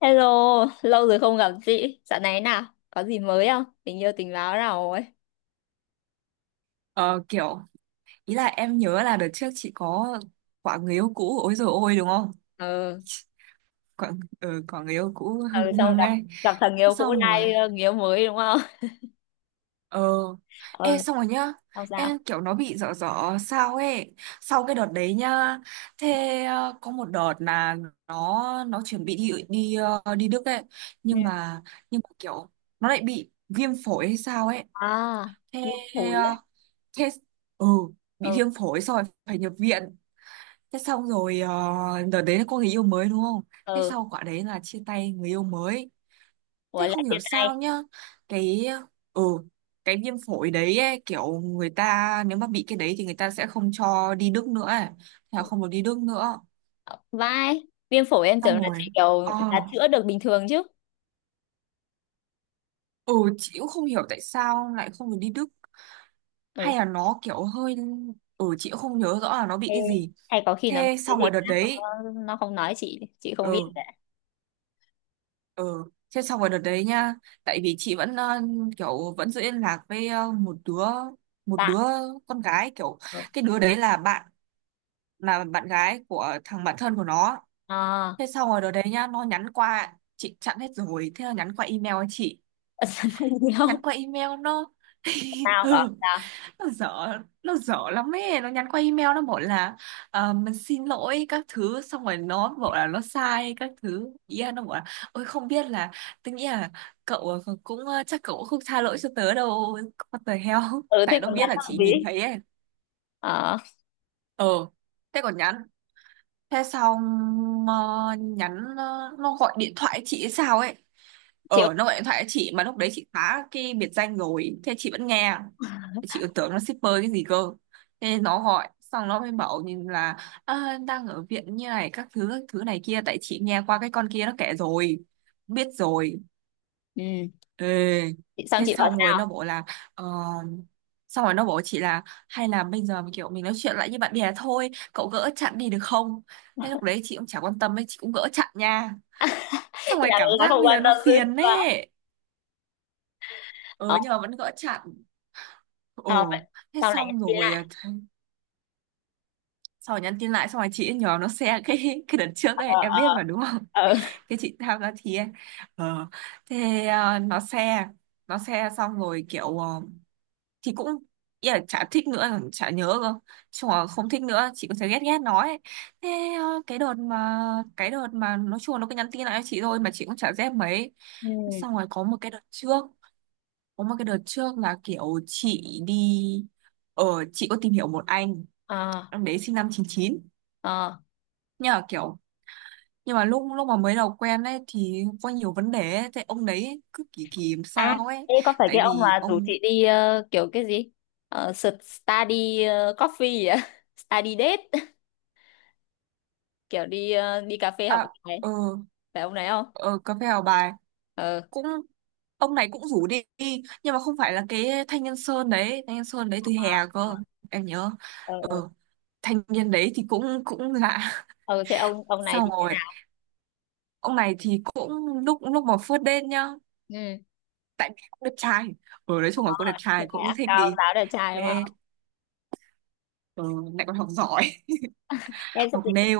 Hello, lâu rồi không gặp chị. Dạo này nào, có gì mới không? Tình yêu tình báo nào rồi? Ờ, kiểu ý là em nhớ là đợt trước chị có quả người yêu cũ ôi rồi ôi đúng không? Ừ, Quả, ừ, quả người yêu cũ hưng ừ, xong hưng gặp ấy. gặp thằng Thế yêu cũ xong nay rồi, người yêu mới đúng không? ờ ê, Ừ, xong rồi nhá. xong sao? Em kiểu nó bị dở dở sao ấy, sau cái đợt đấy nhá. Thế có một đợt là nó chuẩn bị đi đi ờ, đi Đức ấy, Ừ. nhưng mà kiểu nó lại bị viêm phổi hay sao ấy. À, Thế viêm phổi á. ờ, thế ừ Bị Ừ, viêm phổi xong rồi phải nhập viện. Thế xong rồi, đợt đấy là có người yêu mới đúng không? Thế ừ, sau quả đấy là chia tay người yêu mới. Thế ủa không lại hiểu chia sao tay. nhá. Cái ừ cái viêm phổi đấy ấy, kiểu người ta nếu mà bị cái đấy thì người ta sẽ không cho đi Đức nữa ấy. Thế là không được đi Đức nữa. Ờ, vai, viêm phổi em tưởng Xong là rồi. chị kiểu Ờ là chữa được bình thường chứ. ừ chị cũng không hiểu tại sao lại không được đi Đức, Ừ, hay là nó kiểu hơi... Chị cũng không nhớ rõ là nó bị thế cái gì. hay có khi nó bị Thế cái xong gì rồi đợt khác đấy. nó không nói chị không Ừ. biết đấy. Ừ. Thế xong rồi đợt đấy nha, tại vì chị vẫn kiểu vẫn giữ liên lạc với một đứa một Bạn, đứa con gái kiểu, ừ. cái đứa đấy là bạn gái của thằng bạn thân của nó. À, Thế xong rồi đợt đấy nha, nó nhắn qua, chị chặn hết rồi, thế nó nhắn qua email cho chị. Nó nhắn không? qua email nó. Sao bảo Ừ. sao? Nó dở lắm ấy, nó nhắn qua email nó bảo là "Mình xin lỗi các thứ", xong rồi nó bảo là nó sai các thứ, ý là nó bảo là "Ôi không biết là, tôi nghĩ là cậu cũng chắc cậu cũng không tha lỗi cho tớ đâu." What the hell. Ừ, Tại thế nó còn biết nhắn là làm chị gì? nhìn thấy ấy. ờ Thế còn nhắn. Thế xong ờ, nhắn ờ, Nó gọi điện thoại chị hay sao ấy. Chị Nó gọi điện thoại cho chị mà lúc đấy chị phá cái biệt danh rồi, thế chị vẫn nghe. Chị còn tưởng nó shipper cái gì cơ. Thế nó gọi xong nó mới bảo nhìn là "À, đang ở viện như này các thứ này kia." Tại chị nghe qua cái con kia nó kể rồi, biết rồi. ừ. Ê, Chị xong thế chị bảo xong rồi nó sao. bảo là ờ, xong rồi nó bảo chị là "Hay là bây giờ kiểu mình nói chuyện lại như bạn bè thôi, cậu gỡ chặn đi được không?" Thế lúc đấy chị cũng chả quan tâm ấy, chị cũng gỡ chặn nha. Xong rồi là cảm là giác không bây giờ quan nó tâm dữ phiền chưa. ấy. Ừ Ờ nhưng mà vẫn gỡ chặn. ờ Ồ vậy, thế xong lại nhắn xong tin rồi lại. à, th- Xong rồi nhắn tin lại, xong rồi chị ấy nhờ nó share cái đợt trước Ờ ấy, em ờ biết mà đúng không? ờ. Cái chị tham gia thi ấy. ờ nó share. Xong rồi kiểu thì cũng ý là chả thích nữa, chả nhớ cơ. Chung là không thích nữa, chị cũng thấy ghét ghét nó ấy. thế ờ, cái đợt mà cái đợt mà nó chuồn, nó cứ nhắn tin lại cho chị thôi mà chị cũng chả dép mấy. Ừ. Xong rồi có một cái đợt trước là kiểu chị đi, ở chị có tìm hiểu một anh Ờ em đấy, sinh năm 99, ờ. nhưng mà kiểu nhưng mà lúc lúc mà mới đầu quen ấy thì có nhiều vấn đề ấy. Thế ông đấy cứ kỳ kỳ làm À, sao ấy. thế có phải Tại cái ông vì mà rủ ông chị đi kiểu cái gì study coffee gì á? Study date, kiểu đi đi cà phê à, học bài, ờ phải ông này không? ờ Cà phê Hào Bài Ờ cũng, ông này cũng rủ đi, nhưng mà không phải là cái thanh niên sơn đấy, thanh niên sơn đấy từ ờ hè ờ cơ, em nhớ. ờ ờ. Thanh niên đấy thì cũng cũng lạ. Ờ, thế ông ông này Xong thì thế rồi nào? ông này thì cũng lúc lúc mà phớt đen nhá, Ừ. tại vì cũng đẹp trai. Đấy chung là cũng đẹp Ờ, thế trai, cũng này á, thích cao đi. giáo đẹp trai đúng thế không? ừ, Lại còn học giỏi. Em sẽ Học dịch. nail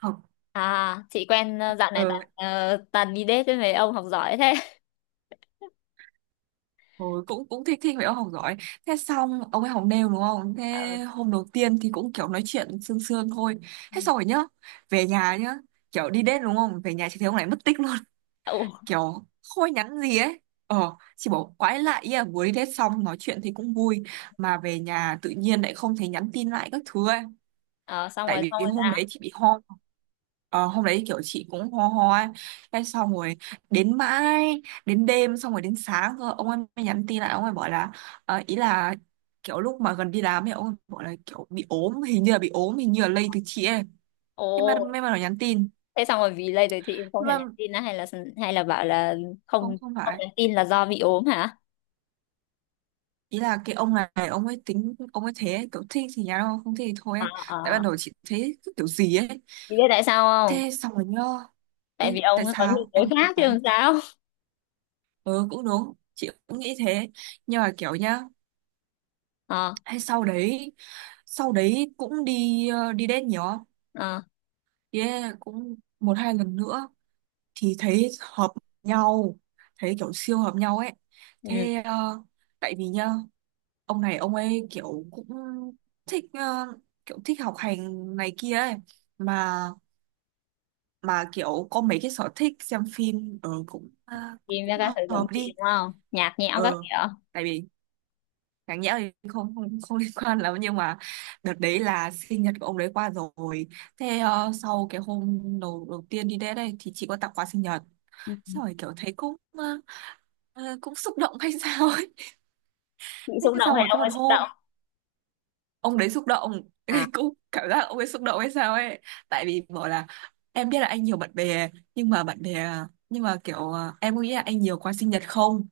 học À, chị quen dạo này ờ, toàn toàn đi date với mấy ông học giỏi thế. Ôi, cũng cũng thích thích vậy ông học giỏi. Thế xong ông ấy học nêu đúng không? Thế Ờ, hôm đầu tiên thì cũng kiểu nói chuyện sương sương thôi. ừ. Thế xong rồi nhá, về nhà nhá, kiểu đi đến đúng không, về nhà chị thấy ông này mất tích luôn. Ồ, Kiểu không ai nhắn gì ấy. Chị bảo quái lạ ý, à vừa đi đến xong nói chuyện thì cũng vui, mà về nhà tự nhiên lại không thấy nhắn tin lại các thứ ấy. ờ, Tại xong vì rồi hôm sao? đấy chị bị ho. Ờ, hôm đấy kiểu chị cũng ho ho ấy. Cái xong rồi, đến mãi đến đêm, xong rồi đến sáng cơ ông ấy mới nhắn tin lại, ông ấy bảo là ý là kiểu lúc mà gần đi làm ấy, ông ấy bảo là kiểu bị ốm, hình như là bị ốm, hình như là lây từ chị ấy. Thế mà Ồ, may mà nó nhắn tin. thế xong rồi vì lây rồi chị Nhưng không thèm mà nhắn tin á hay là bảo là không không, không không phải, nhắn tin là do bị ốm hả? ý là cái ông này ông ấy tính ông ấy thế ấy, kiểu thích thì nhắn, không không thích thì thôi Ờ ấy. Tại ban ờ. đầu chị thấy cứ kiểu gì ấy. Chị biết tại sao Thế không? xong rồi nhớ. Tại Biết vì tại ông có nhiều sao tối em khác chứ nói, làm sao? ừ cũng đúng chị cũng nghĩ thế. Nhưng mà kiểu nhá, Ờ hay sau đấy, cũng đi đi đến nhiều không? ờ. Đi date cũng một hai lần nữa thì thấy hợp nhau, thấy kiểu siêu hợp nhau ấy. Ừ. thế ờ, Tại vì nhá, ông này ông ấy kiểu cũng thích kiểu thích học hành này kia ấy, mà mà kiểu có mấy cái sở thích xem phim ở cũng, cũng Tìm ra cũng các sở trường hợp chị đi. đúng không? Nhạt nhẽo ờ các kiểu. Tại vì đáng nhẽ thì không không không liên quan lắm, nhưng mà đợt đấy là sinh nhật của ông đấy qua rồi. Sau cái hôm đầu đầu tiên đi đến đây thì chị có tặng quà sinh nhật, Ừ. xong rồi kiểu thấy cũng cũng xúc động hay sao ấy. Chị Thế xúc động xong hay rồi có ông một ấy xúc hôm động? ông đấy xúc động. À, Cũng cảm giác ông ấy xúc động hay sao ấy. Tại vì bảo là "Em biết là anh nhiều bạn bè nhưng mà bạn bè, nhưng mà kiểu em có nghĩ là anh nhiều quà sinh nhật không?"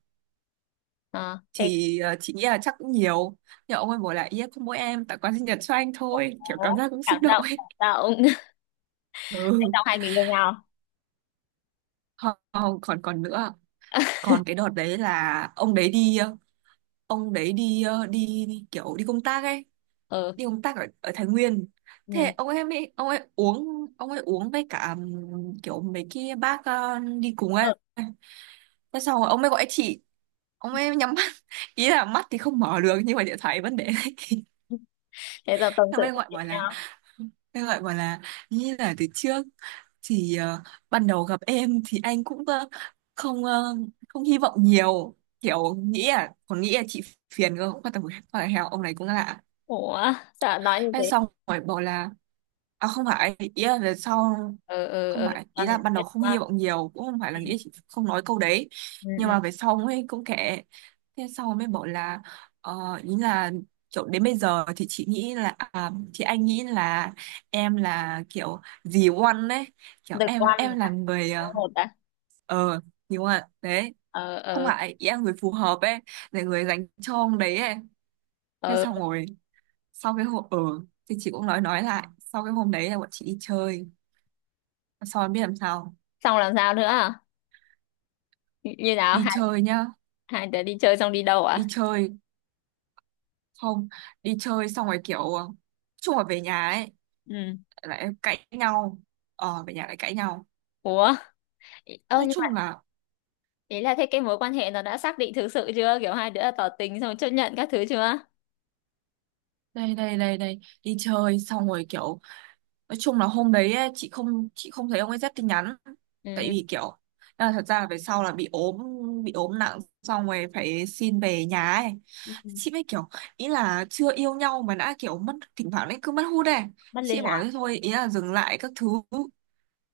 ờ, thế Thì chị nghĩ là chắc cũng nhiều. Nhưng ông ấy bảo là "Yeah, không mỗi em tặng quà sinh nhật cho anh thôi", kiểu có cảm giác cũng xúc cảm động động ấy. cảm động. Thế Ừ. xong hai người yêu nhau. Còn còn nữa, còn cái đợt đấy là ông đấy đi ông đấy đi ờ, đi, đi kiểu đi công tác ấy, Ừ. đi công tác ở, ở Thái Nguyên. Ừ. Thế ông em ấy Ông ấy uống với cả kiểu mấy cái bác đi cùng ấy. Ừ. Thế xong rồi ông ấy gọi chị, ông ấy nhắm mắt. Ý là mắt thì không mở được nhưng mà điện thoại vẫn để đấy. Thế giờ tâm Ông sự ấy nói gọi chuyện bảo là, nhau. Thế gọi bảo là "Như là từ trước thì ban đầu gặp em thì anh cũng không ờ, không hy vọng nhiều, kiểu nghĩ, à còn nghĩ là chị phiền cơ, không quan tâm, một con là heo." Ông này cũng lạ. Ủa, dạ nói như Thế thế. xong rồi bảo là "À không phải ý là về sau, Ừ, ừ, không ừ, phải ý con là này ban biết đầu không hy quá. vọng nhiều, cũng không phải là Ừ, nghĩ chị", không nói câu đấy. ừ, Nhưng ừ, mà về sau mới cũng kệ. Thế sau mới bảo là ý là kiểu đến bây giờ thì chị nghĩ là, à thì anh nghĩ là em là kiểu dì One đấy, kiểu được em quan em là là người có một đã. ờ, dì One đấy. Ờ Không ờ phải ý là người phù hợp ấy, là người dành cho ông đấy ấy. Thế ờ. xong rồi, sau cái hôm thì chị cũng nói lại, sau cái hôm đấy là bọn chị đi chơi, sau em biết làm sao. Xong làm sao nữa à? Như như nào, Đi hai, chơi nhá. hai đứa đi chơi xong đi đâu Đi à? chơi Không, đi chơi xong rồi kiểu nói chung là về nhà ấy, Ừ. lại cãi nhau. Về nhà lại cãi nhau. Ủa, ơ Nói nhưng mà chung là, ý là thế cái mối quan hệ nó đã xác định thực sự chưa, kiểu hai đứa đã tỏ tình xong chấp nhận các thứ chưa? đây đây đây đây đi chơi xong rồi kiểu nói chung là hôm đấy ấy, chị không thấy ông ấy rep tin nhắn. Tại Ừ vì kiểu là thật ra là về sau là bị ốm, bị ốm nặng, xong rồi phải xin về nhà ấy. ừ. Chị mới kiểu, ý là chưa yêu nhau mà đã kiểu mất, thỉnh thoảng đấy cứ mất hút ấy. Mất Chị liên lạc. bảo thế thôi, ý là dừng lại các thứ.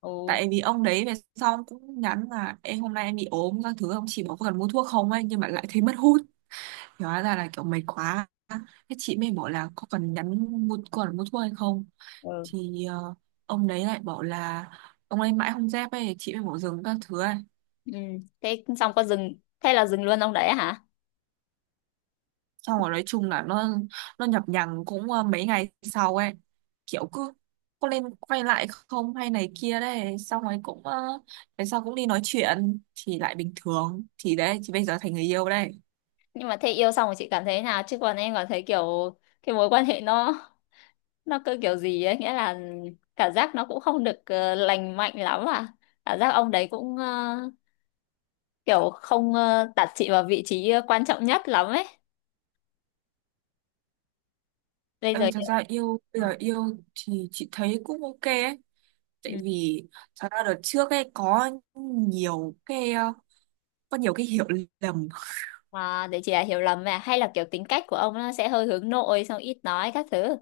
Ồ. Tại vì ông đấy về sau cũng nhắn là "Em hôm nay em bị ốm các thứ", ông chỉ bảo "có cần mua thuốc không" ấy, nhưng mà lại thấy mất hút. Hóa ra là kiểu mệt quá. Thế chị mới bảo là có cần nhắn mua còn mua thuốc hay không. Ừ Thì ông đấy lại bảo là, ông ấy mãi không dép ấy, chị mới bảo dừng các thứ ấy. ừ. Thế xong có dừng, thế là dừng luôn ông đấy hả? Xong rồi nói chung là nó nhập nhằng cũng mấy ngày sau ấy, kiểu cứ có lên quay lại không hay này kia đấy, xong rồi cũng về sau cũng đi nói chuyện thì lại bình thường, thì đấy chị bây giờ thành người yêu đây. Nhưng mà thế yêu xong rồi chị cảm thấy thế nào chứ còn em cảm thấy kiểu cái mối quan hệ nó cứ kiểu gì ấy, nghĩa là cảm giác nó cũng không được lành mạnh lắm à. Cảm giác ông đấy cũng kiểu không đặt chị vào vị trí quan trọng nhất lắm ấy bây Ê, giờ. thật ra yêu, bây giờ Ờ. yêu thì chị thấy cũng ok ấy. Ừ. Tại vì thật ra đợt trước ấy có nhiều cái ờ, có nhiều cái hiểu lầm. À, để chị là hiểu lầm mà hay là kiểu tính cách của ông nó sẽ hơi hướng nội xong ít nói các thứ.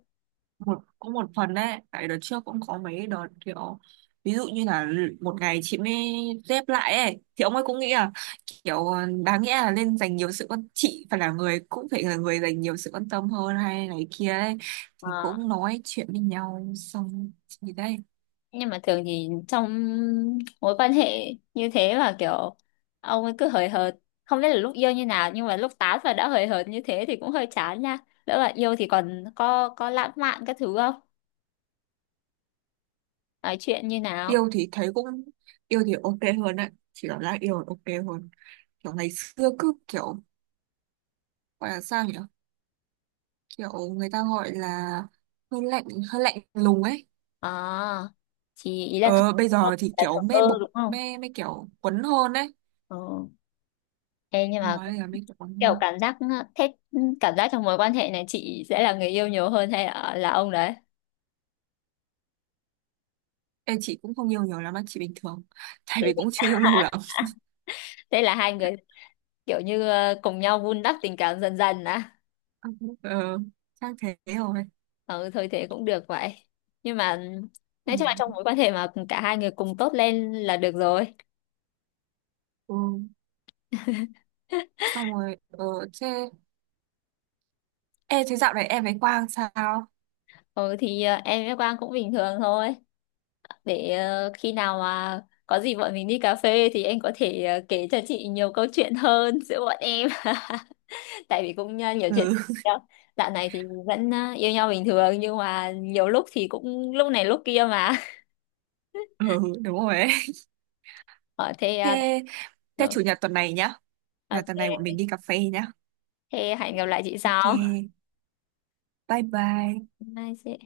Có một phần đấy, tại đợt trước cũng có mấy đợt kiểu ví dụ như là một ngày chị mới dép lại ấy thì ông ấy cũng nghĩ là kiểu đáng nghĩa là nên dành nhiều sự quan, chị phải là người dành nhiều sự quan tâm hơn hay này kia ấy, thì cũng nói chuyện với nhau xong thì đây. Nhưng mà thường thì trong mối quan hệ như thế mà kiểu ông ấy cứ hời hợt, không biết là lúc yêu như nào nhưng mà lúc tán và đã hời hợt như thế thì cũng hơi chán nha. Lỡ bạn yêu thì còn có lãng mạn các thứ không, nói chuyện như nào? yêu thì thấy cũng Yêu thì ok hơn đấy, chị cảm giác yêu là ok hơn, kiểu ngày xưa cứ kiểu gọi là sao nhỉ, kiểu người ta gọi là hơi lạnh, hơi lạnh lùng ấy. À thì ý Ờ, bây ơ, giờ thì là thờ kiểu ơ mê bộc, đúng không? mê mê kiểu quấn hơn đấy. Ừ. Ê, nhưng Thôi mà bây giờ mê kiểu quấn kiểu hơn. cảm giác thế, cảm giác trong mối quan hệ này chị sẽ là người yêu nhiều hơn hay là ông đấy? Chị cũng không yêu nhiều lắm, á, chị bình thường. Tại vì cũng chưa yêu lâu lắm. Thế là hai người kiểu như cùng nhau vun đắp tình cảm dần dần á? Ờ, chắc thế rồi. Ừ thôi thế cũng được vậy, nhưng mà nói chung là Ừ. trong mối quan hệ mà cả hai người cùng tốt lên là được rồi. Ừ. Xong rồi, thế... Ê, thế dạo này em với Quang sao? Ừ thì em với Quang cũng bình thường thôi, để khi nào mà có gì bọn mình đi cà phê thì em có thể kể cho chị nhiều câu chuyện hơn giữa bọn em. Tại vì cũng nhiều chuyện Ừ. đó. Dạo này thì vẫn yêu nhau bình thường nhưng mà nhiều lúc thì cũng lúc này lúc kia mà. Ừ, đúng rồi ấy. Ở thế, Thế, thế, ừ, chủ nhật tuần này nhá. Chủ Nhật tuần này bọn ok. mình đi cà phê nhá. Thế hẹn gặp lại chị Ok, sau. bye bye. Bye chị.